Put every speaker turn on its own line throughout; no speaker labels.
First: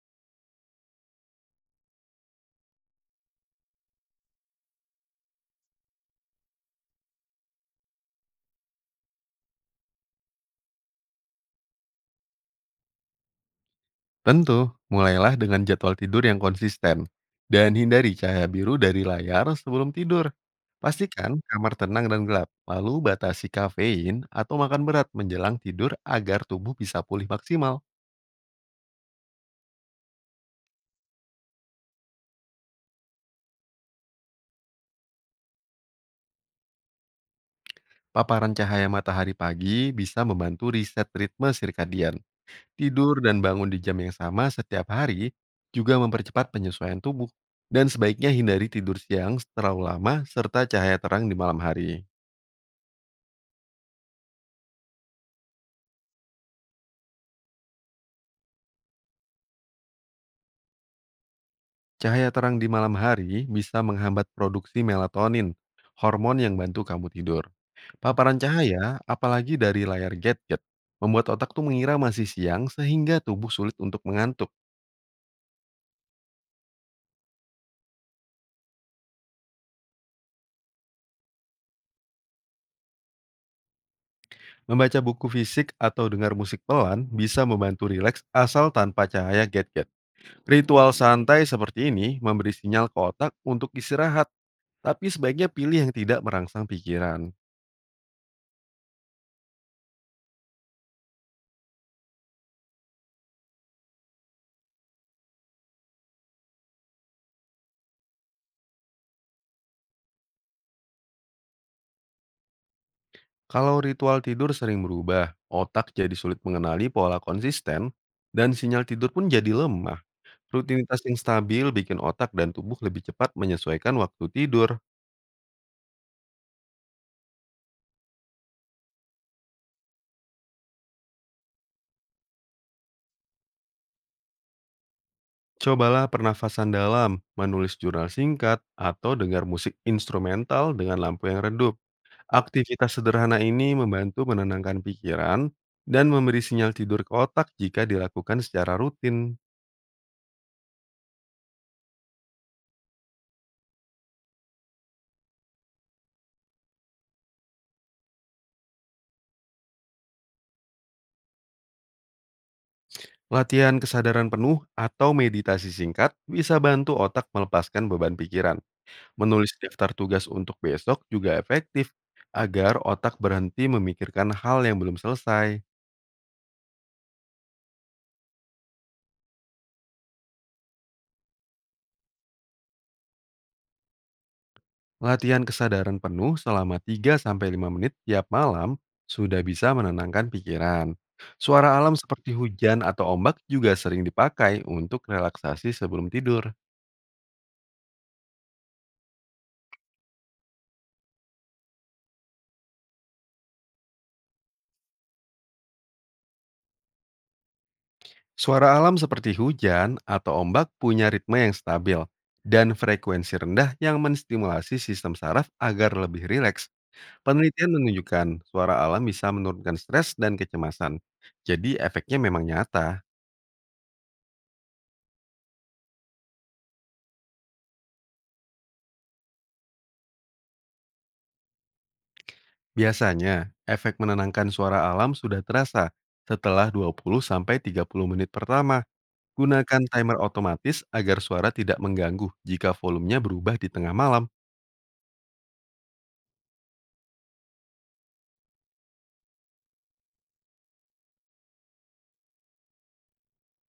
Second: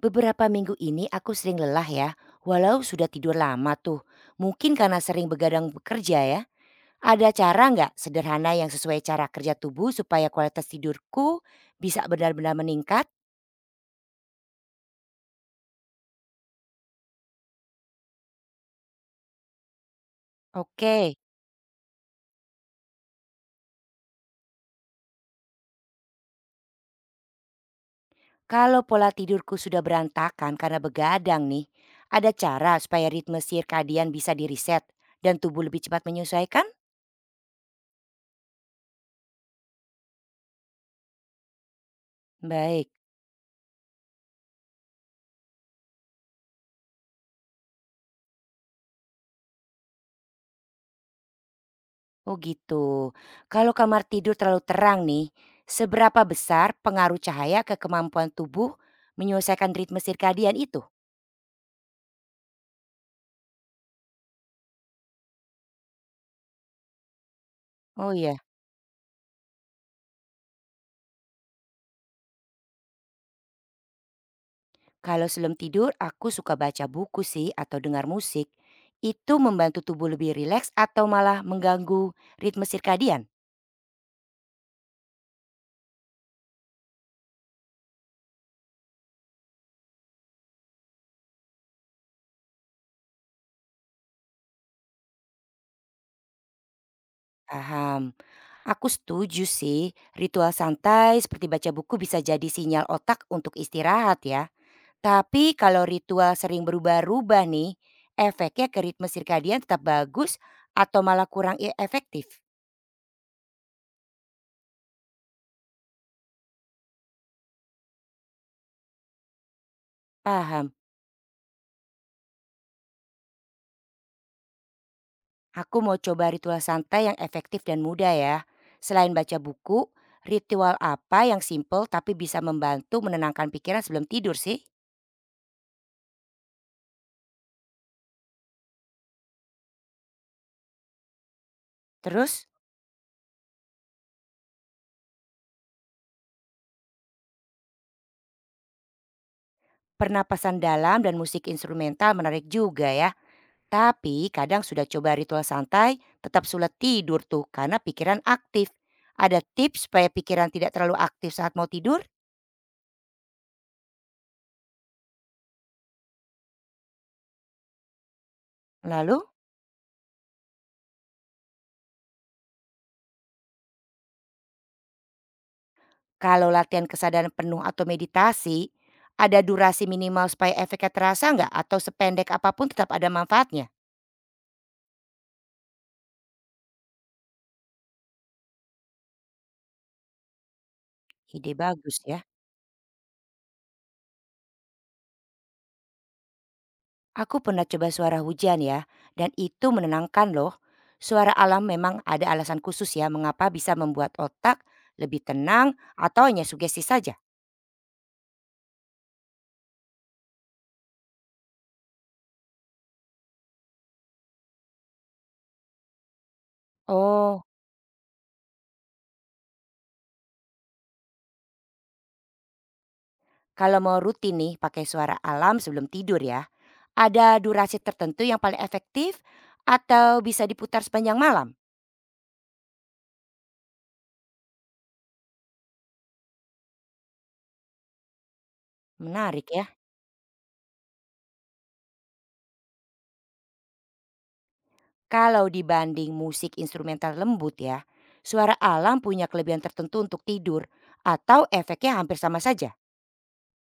Beberapa minggu ini aku sering lelah ya, walau sudah tidur lama tuh. Mungkin karena sering begadang bekerja ya. Ada cara nggak sederhana yang sesuai cara kerja tubuh supaya kualitas tidurku bisa benar-benar meningkat?
Tentu, mulailah dengan jadwal tidur yang konsisten dan hindari cahaya biru dari layar sebelum tidur.
Oke,
Pastikan kamar tenang dan gelap, lalu batasi kafein atau makan berat menjelang tidur agar tubuh bisa pulih maksimal.
kalau pola tidurku sudah berantakan karena begadang nih, ada cara supaya ritme sirkadian bisa diriset dan tubuh lebih cepat menyesuaikan?
Paparan cahaya matahari pagi bisa membantu riset ritme sirkadian.
Baik.
Tidur dan bangun di jam yang sama setiap hari juga mempercepat penyesuaian tubuh. Dan sebaiknya hindari tidur siang terlalu lama serta cahaya terang di malam hari.
Oh gitu. Kalau kamar tidur terlalu terang nih, seberapa besar pengaruh cahaya ke kemampuan tubuh menyelesaikan ritme sirkadian itu?
Cahaya terang di malam hari bisa menghambat produksi melatonin, hormon yang bantu kamu tidur.
Oh iya,
Paparan cahaya, apalagi dari layar gadget, membuat otak tuh mengira masih siang sehingga tubuh sulit untuk mengantuk.
kalau sebelum tidur aku suka baca buku sih atau dengar musik. Itu membantu tubuh lebih rileks atau malah mengganggu ritme sirkadian?
Membaca buku fisik atau dengar musik pelan bisa membantu rileks asal tanpa cahaya gadget. Ritual santai seperti ini memberi sinyal ke otak untuk istirahat, tapi sebaiknya pilih yang tidak merangsang pikiran.
Paham. Aku setuju sih, ritual santai seperti baca buku bisa jadi sinyal otak untuk istirahat ya. Tapi kalau ritual sering berubah-ubah nih, efeknya ke ritme sirkadian tetap bagus atau malah kurang efektif?
Kalau ritual tidur sering berubah, otak jadi sulit mengenali pola konsisten, dan sinyal tidur pun jadi lemah.
Paham.
Rutinitas yang stabil bikin otak dan tubuh lebih cepat menyesuaikan waktu tidur.
Aku mau coba ritual santai yang efektif dan mudah ya. Selain baca buku, ritual apa yang simple tapi bisa membantu menenangkan pikiran sebelum tidur sih?
Cobalah pernafasan dalam, menulis jurnal singkat, atau dengar musik instrumental dengan lampu yang redup.
Terus,
Aktivitas sederhana ini membantu menenangkan pikiran dan memberi sinyal tidur ke otak jika dilakukan secara rutin.
pernapasan dalam dan musik instrumental menarik juga ya. Tapi kadang sudah coba ritual santai, tetap sulit tidur tuh karena pikiran aktif. Ada tips supaya pikiran tidak terlalu aktif saat mau tidur?
Latihan kesadaran penuh atau meditasi singkat bisa bantu otak melepaskan beban pikiran.
Lalu,
Menulis daftar tugas untuk besok juga efektif agar otak berhenti memikirkan hal yang belum selesai.
kalau latihan kesadaran penuh atau meditasi, ada durasi minimal supaya efeknya terasa nggak? Atau sependek apapun tetap ada manfaatnya?
Latihan kesadaran penuh selama tiga sampai lima menit tiap malam sudah bisa menenangkan pikiran.
Ide
Suara alam
bagus ya.
seperti hujan atau ombak juga sering dipakai untuk relaksasi sebelum tidur.
Aku pernah coba suara hujan ya, dan itu menenangkan loh. Suara alam memang ada alasan khusus ya mengapa bisa membuat otak lebih tenang atau hanya sugesti saja.
Suara alam seperti hujan atau ombak punya ritme yang stabil dan frekuensi rendah yang menstimulasi sistem saraf agar lebih rileks.
Oh,
Penelitian menunjukkan suara alam bisa menurunkan stres dan kecemasan. Jadi efeknya memang nyata.
kalau mau rutin nih pakai suara alam sebelum tidur ya, ada durasi tertentu yang paling efektif atau bisa diputar sepanjang malam?
Biasanya, efek menenangkan suara alam sudah terasa setelah 20-30 menit pertama.
Menarik ya.
Gunakan timer otomatis agar suara tidak mengganggu jika volumenya berubah di tengah malam.
Kalau dibanding musik instrumental lembut ya, suara alam punya kelebihan tertentu untuk tidur atau efeknya hampir sama saja.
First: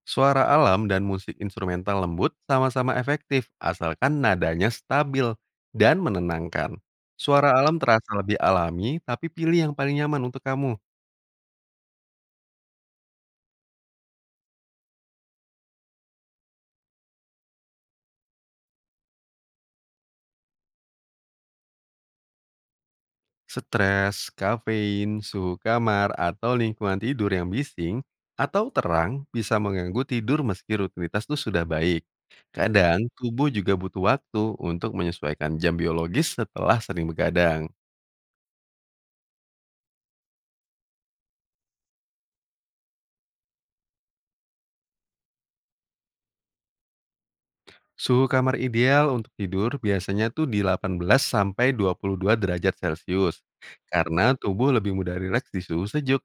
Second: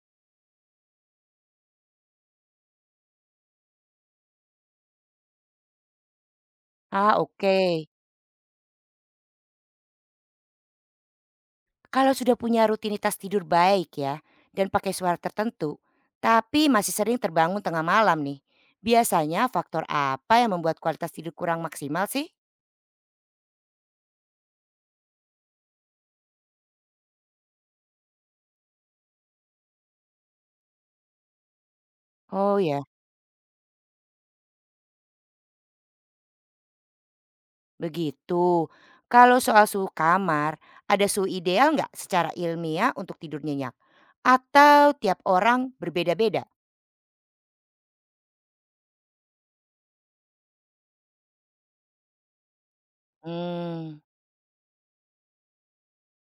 Suara alam dan musik instrumental lembut sama-sama efektif asalkan nadanya stabil dan menenangkan.
Ah
Suara alam
oke,
terasa lebih alami, tapi pilih yang paling nyaman untuk kamu.
kalau sudah punya rutinitas tidur baik ya dan pakai suara tertentu, tapi masih sering terbangun tengah malam nih. Biasanya faktor apa yang membuat kualitas tidur kurang maksimal sih?
Stres, kafein, suhu kamar, atau lingkungan tidur yang bising atau terang bisa mengganggu tidur meski rutinitas itu sudah baik.
Oh ya.
Kadang tubuh juga butuh waktu untuk menyesuaikan jam biologis setelah sering begadang.
Begitu. Kalau soal suhu kamar, ada suhu ideal nggak secara ilmiah untuk tidur nyenyak? Atau tiap orang berbeda-beda?
Suhu kamar ideal untuk tidur biasanya tuh di 18 sampai 22 derajat Celcius.
Hmm.
Karena tubuh lebih mudah rileks di suhu sejuk.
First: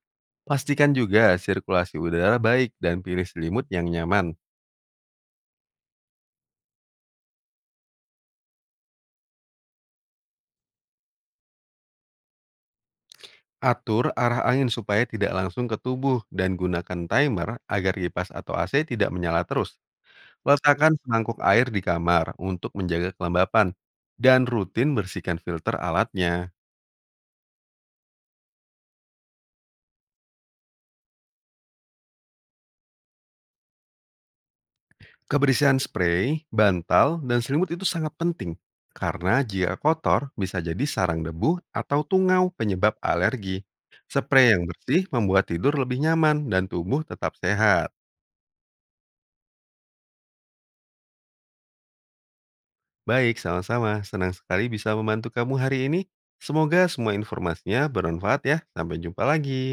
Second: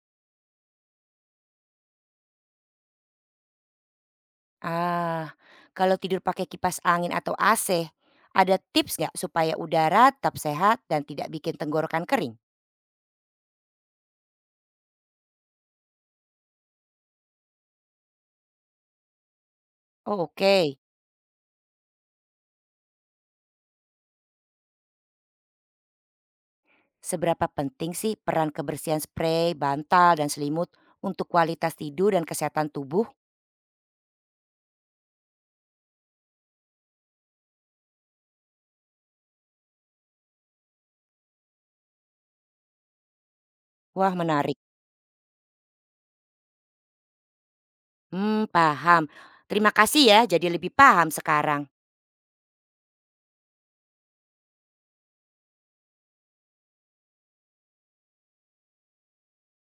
Pastikan juga sirkulasi udara baik dan pilih selimut yang nyaman.
Ah, kalau tidur pakai kipas angin atau AC, ada tips nggak supaya udara tetap sehat dan tidak bikin tenggorokan kering?
Atur arah angin supaya tidak langsung ke tubuh dan gunakan timer agar kipas atau AC tidak menyala terus.
Oh, oke.
Letakkan semangkuk air di kamar untuk menjaga kelembapan dan rutin bersihkan filter alatnya.
Seberapa penting sih peran kebersihan spray, bantal, dan selimut untuk kualitas tidur dan kesehatan tubuh?
Kebersihan spray, bantal, dan selimut itu sangat penting karena jika kotor bisa jadi sarang debu atau tungau penyebab alergi.
Wah,
Spray
menarik.
yang bersih membuat tidur lebih nyaman dan tubuh tetap sehat.
Hmm, paham. Terima kasih ya, jadi lebih paham sekarang.
Baik, sama-sama. Senang sekali bisa membantu kamu hari ini. Semoga semua informasinya bermanfaat ya. Sampai jumpa lagi.